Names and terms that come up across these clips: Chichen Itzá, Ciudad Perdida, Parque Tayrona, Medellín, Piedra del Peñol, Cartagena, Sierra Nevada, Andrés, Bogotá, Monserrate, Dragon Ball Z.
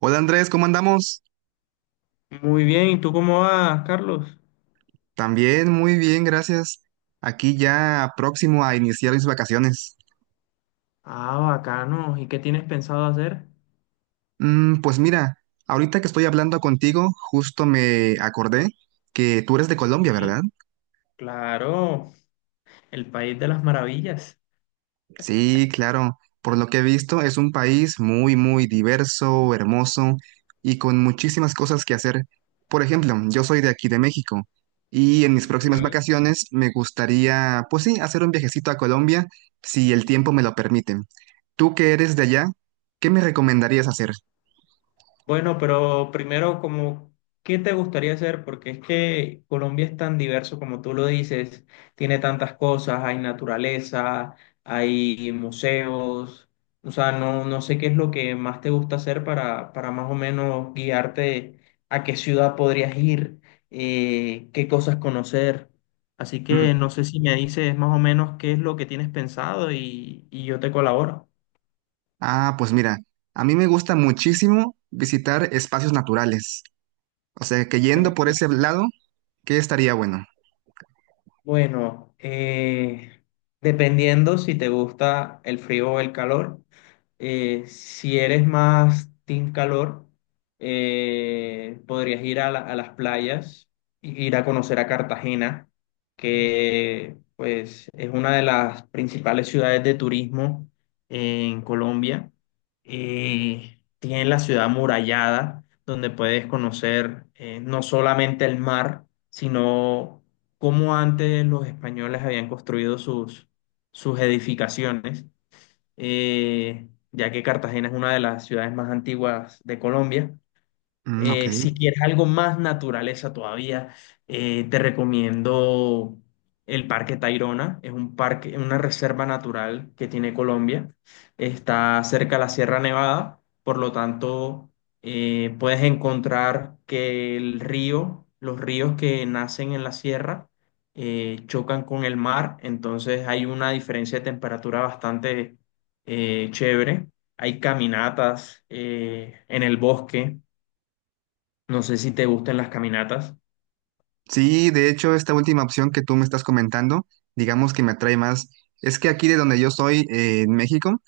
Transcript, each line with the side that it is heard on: right: Hola Andrés, ¿cómo andamos?
left: Muy bien, ¿y tú cómo vas, Carlos?
right: También muy bien, gracias. Aquí ya próximo a iniciar mis vacaciones.
left: Ah, bacano. ¿Y qué tienes pensado hacer?
right: Pues mira, ahorita que estoy hablando contigo, justo me acordé que tú eres de Colombia,
left: Sí.
right: ¿verdad?
left: Claro, el país de las maravillas.
right: Sí, claro. Por lo que he visto, es un país muy, muy diverso, hermoso y con muchísimas cosas que hacer. Por ejemplo, yo soy de aquí, de México, y en mis próximas
left: Ujú.
right: vacaciones me gustaría, pues sí, hacer un viajecito a Colombia, si el tiempo me lo permite. Tú que eres de allá, ¿qué me recomendarías hacer?
left: Bueno, pero primero, como, ¿qué te gustaría hacer? Porque es que Colombia es tan diverso como tú lo dices, tiene tantas cosas, hay naturaleza, hay museos, o sea, no sé qué es lo que más te gusta hacer para más o menos guiarte a qué ciudad podrías ir, qué cosas conocer. Así que no
right: Mm,
left: sé si me dices más o menos qué es lo que tienes pensado y yo te colaboro.
right: Pues mira, a mí me gusta muchísimo visitar espacios naturales. O sea, que yendo por ese lado, ¿qué estaría bueno?
left: Bueno, dependiendo si te gusta el frío o el calor, si eres más team calor, podrías ir a las playas, ir a conocer a Cartagena, que pues es una de las principales ciudades de turismo en Colombia. Tiene la ciudad amurallada, donde puedes conocer no solamente el mar, sino cómo antes los españoles habían construido sus edificaciones, ya que Cartagena es una de las ciudades más antiguas de Colombia.
right: Mm, ok.
left: Si quieres algo más naturaleza todavía, te recomiendo el Parque Tayrona. Es un parque, una reserva natural que tiene Colombia. Está cerca de la Sierra Nevada, por lo tanto, puedes encontrar que los ríos que nacen en la sierra, chocan con el mar, entonces hay una diferencia de temperatura bastante chévere. Hay caminatas en el bosque, no sé si te gustan las caminatas.
right: Sí, de hecho, esta última opción que tú me estás comentando, digamos que me atrae más. Es que aquí de donde yo soy, en México,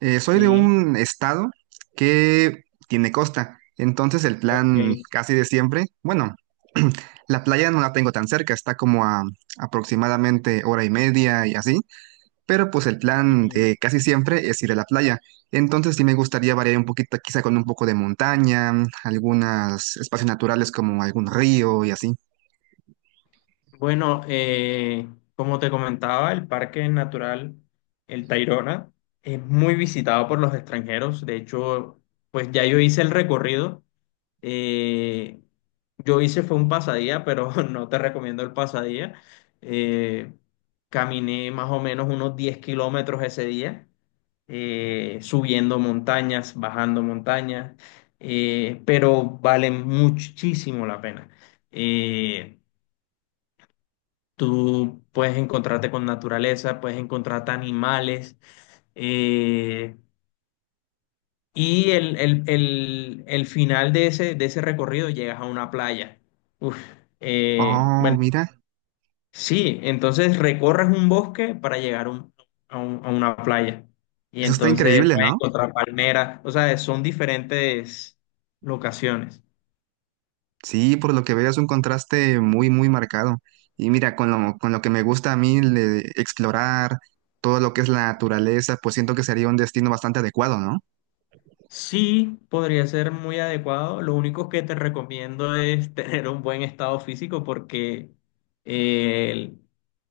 right: soy de
left: Sí,
right: un estado que tiene costa. Entonces el plan
left: ok.
right: casi de siempre, bueno, la playa no la tengo tan cerca, está como a aproximadamente hora y media y así, pero pues el plan
left: Mm,
right: de casi siempre es ir a la playa. Entonces sí me gustaría variar un poquito, quizá con un poco de montaña, algunos espacios naturales como algún río y así.
left: Bueno, como te comentaba, el Parque Natural El Tayrona es muy visitado por los extranjeros. De hecho, pues ya yo hice el recorrido. Eh, yo hice fue un pasadía, pero no te recomiendo el pasadía. Eh, Caminé más o menos unos 10 kilómetros ese día, subiendo montañas, bajando montañas, pero vale muchísimo la pena. Eh, Tú puedes encontrarte con naturaleza, puedes encontrarte animales. Eh, y el final de ese recorrido llegas a una playa. Uf,
right: Oh,
left: bueno,
right: mira,
left: sí, entonces recorres un bosque para llegar a una playa. Y
right: eso está
left: entonces
right: increíble,
left: puedes
right: ¿no?
left: encontrar palmeras. O sea, son diferentes locaciones.
right: Sí, por lo que veo es un contraste muy, muy marcado. Y mira, con lo que me gusta a mí explorar todo lo que es la naturaleza, pues siento que sería un destino bastante adecuado, ¿no?
left: Sí, podría ser muy adecuado. Lo único que te recomiendo es tener un buen estado físico porque eh,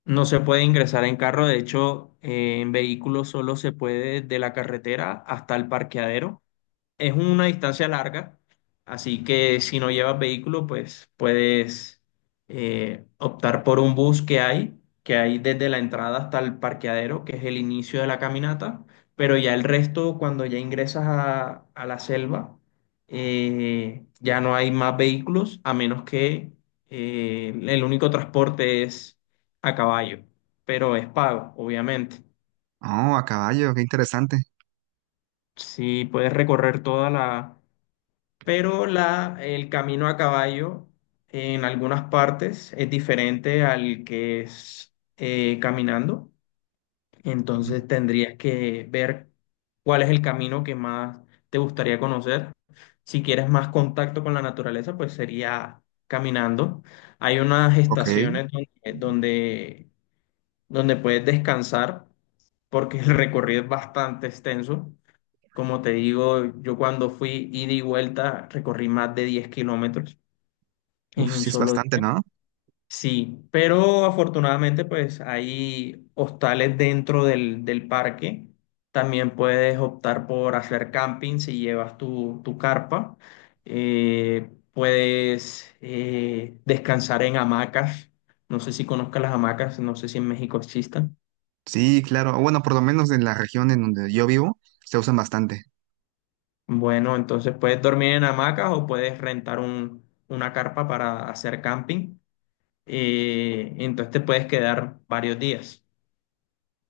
left: no se puede ingresar en carro. De hecho, en vehículo solo se puede de la carretera hasta el parqueadero. Es una distancia larga, así que si no llevas vehículo, pues puedes optar por un bus que hay desde la entrada hasta el parqueadero, que es el inicio de la caminata, pero ya el resto, cuando ya ingresas a la selva, ya no hay más vehículos, a menos que el único transporte es a caballo, pero es pago, obviamente.
right: Oh, a caballo, qué interesante.
left: Si puedes recorrer toda la, pero el camino a caballo en algunas partes es diferente al que es caminando.
right: Ujú.
left: Entonces tendrías que ver cuál es el camino que más te gustaría conocer. Si quieres más contacto con la naturaleza, pues sería caminando. Hay unas
right: Ok,
left: estaciones donde puedes descansar porque el recorrido es bastante extenso. Como te digo, yo cuando fui ida y vuelta recorrí más de 10 kilómetros en
right: uf,
left: un
right: sí es
left: solo
right: bastante,
left: día.
right: ¿no?
left: Sí, pero afortunadamente pues hay hostales dentro del parque. También puedes optar por hacer camping si llevas tu carpa. Puedes descansar en hamacas. No sé si conozcas las hamacas, no sé si en México existan.
right: Sí, claro. Bueno, por lo menos en la región en donde yo vivo, se usan bastante.
left: Bueno, entonces puedes dormir en hamacas o puedes una carpa para hacer camping, entonces te puedes quedar varios días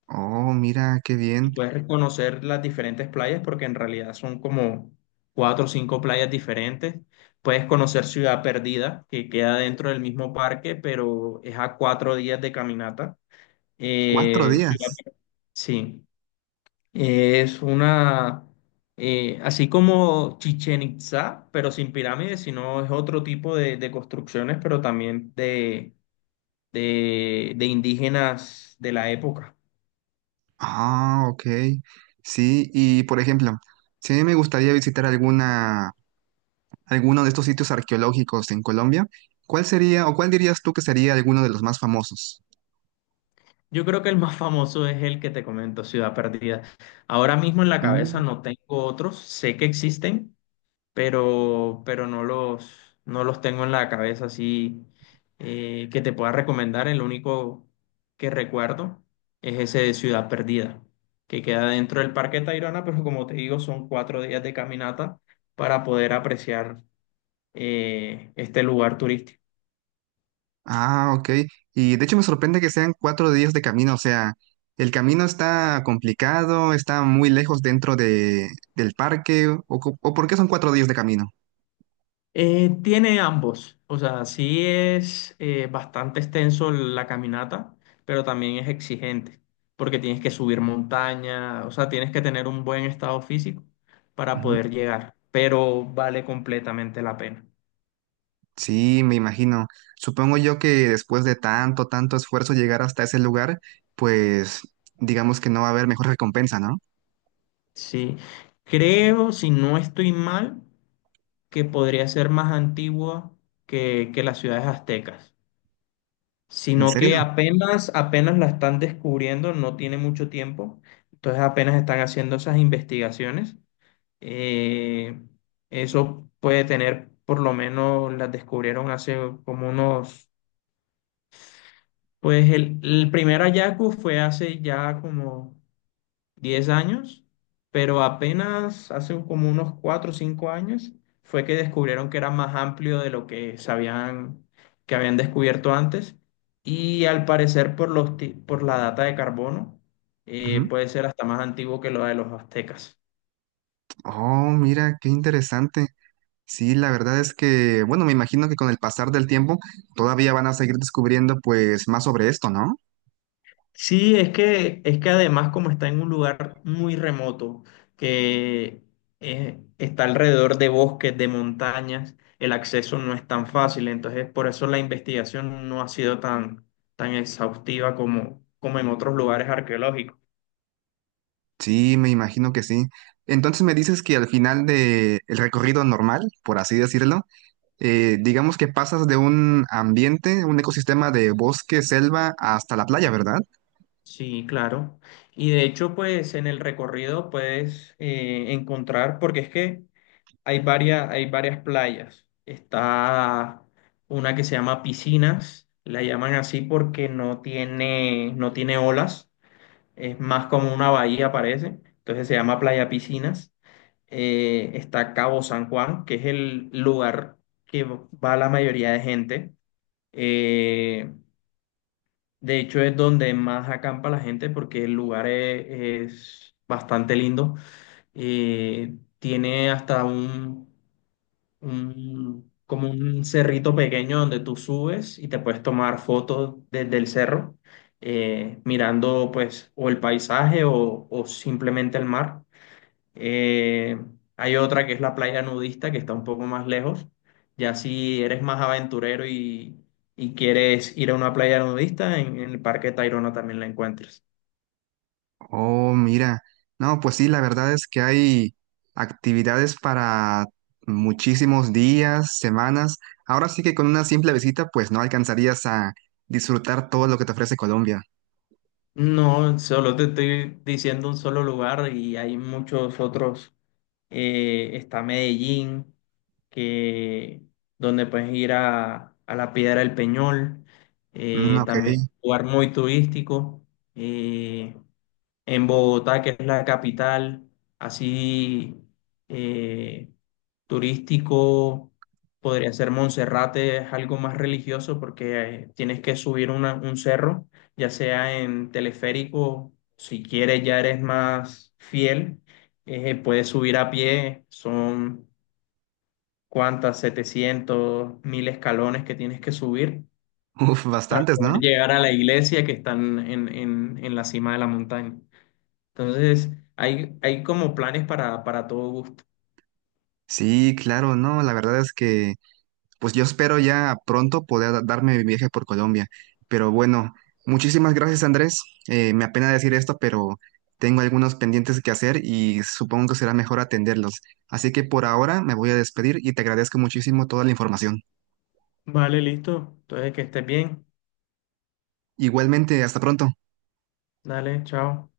right: Oh, mira, qué
left: y
right: bien.
left: puedes conocer las diferentes playas porque en realidad son como 4 o 5 playas diferentes. Puedes conocer Ciudad Perdida, que queda dentro del mismo parque, pero es a 4 días de caminata.
right: Cuatro
left: Ciudad,
right: días.
left: sí. Es una, así como Chichen Itzá, pero sin pirámides, sino es otro tipo de construcciones, pero también de indígenas de la época.
right: Ah, ok. Sí, y por ejemplo, si a mí me gustaría visitar alguna, alguno de estos sitios arqueológicos en Colombia, ¿cuál sería o cuál dirías tú que sería alguno de los más famosos?
left: Yo creo que el más famoso es el que te comento, Ciudad Perdida. Ahora mismo en la
right: Mm,
left: cabeza no tengo otros, sé que existen, pero no los tengo en la cabeza así que te pueda recomendar. El único que recuerdo es ese de Ciudad Perdida, que queda dentro del Parque Tayrona, pero como te digo, son 4 días de caminata para poder apreciar este lugar turístico.
right: Ah, ok. Y de hecho me sorprende que sean cuatro días de camino. O sea, el camino está complicado, está muy lejos del parque, o, o ¿por qué son cuatro días de camino?
left: Tiene ambos, o sea, sí es bastante extenso la caminata, pero también es exigente, porque tienes que subir montaña, o sea, tienes que tener un buen estado físico para
right: Ujú.
left: poder llegar, pero vale completamente la pena.
right: Sí, me imagino. Supongo yo que después de tanto, tanto esfuerzo llegar hasta ese lugar, pues digamos que no va a haber mejor recompensa, ¿no?
left: Sí, creo, si no estoy mal, que podría ser más antigua que las ciudades aztecas,
right: ¿En
left: sino que
right: serio?
left: apenas la están descubriendo, no tiene mucho tiempo, entonces apenas están haciendo esas investigaciones. Eh, Eso puede tener, por lo menos las descubrieron hace como unos, pues el primer hallazgo fue hace ya como 10 años, pero apenas hace como unos 4 o 5 años fue que descubrieron que era más amplio de lo que sabían que habían descubierto antes, y al parecer por la data de carbono,
right: Ujú.
left: puede ser hasta más antiguo que lo de los aztecas.
right: Oh, mira, qué interesante. Sí, la verdad es que, bueno, me imagino que con el pasar del tiempo todavía van a seguir descubriendo pues más sobre esto, ¿no?
left: Sí, es que además como está en un lugar muy remoto, que está alrededor de bosques, de montañas, el acceso no es tan fácil, entonces por eso la investigación no ha sido tan, tan exhaustiva como, como en otros lugares arqueológicos.
right: Sí, me imagino que sí. Entonces me dices que al final de el recorrido normal, por así decirlo, digamos que pasas de un ambiente, un ecosistema de bosque, selva, hasta la playa, ¿verdad?
left: Sí, claro. Y de hecho, pues en el recorrido puedes encontrar, porque es que hay varias, hay varias playas. Está una que se llama Piscinas, la llaman así porque no tiene olas, es más como una bahía parece, entonces se llama Playa Piscinas. Está Cabo San Juan, que es el lugar que va la mayoría de gente. Eh, de hecho es donde más acampa la gente porque el lugar es bastante lindo. Eh, Tiene hasta como un cerrito pequeño donde tú subes y te puedes tomar fotos desde el cerro, mirando pues o el paisaje o simplemente el mar. Eh, Hay otra que es la playa nudista que está un poco más lejos. Ya si eres más aventurero y quieres ir a una playa nudista, en el Parque Tayrona también la encuentras.
right: Oh, mira. No, pues sí, la verdad es que hay actividades para muchísimos días, semanas. Ahora sí que con una simple visita, pues no alcanzarías a disfrutar todo lo que te ofrece Colombia.
left: No, solo te estoy diciendo un solo lugar y hay muchos otros. Está Medellín, que, donde puedes ir a la Piedra del Peñol,
right: Mm, ok.
left: también un lugar muy turístico. eh, en Bogotá, que es la capital, así eh, turístico, podría ser Monserrate, es algo más religioso porque tienes que subir un cerro, ya sea en teleférico, si quieres ya eres más fiel, puedes subir a pie, son cuántas, 700.000 escalones que tienes que subir
right: Uf,
left: para
right: bastantes,
left: poder
right: ¿no?
left: llegar a la iglesia que están en la cima de la montaña. Entonces, hay como planes para todo gusto.
right: Sí, claro, no, la verdad es que... Pues yo espero ya pronto poder darme mi viaje por Colombia. Pero bueno, muchísimas gracias, Andrés. Me apena decir esto, pero tengo algunos pendientes que hacer y supongo que será mejor atenderlos. Así que por ahora me voy a despedir y te agradezco muchísimo toda la información.
left: Vale, listo. Entonces, que estés bien.
right: Igualmente, hasta pronto.
left: Dale, chao.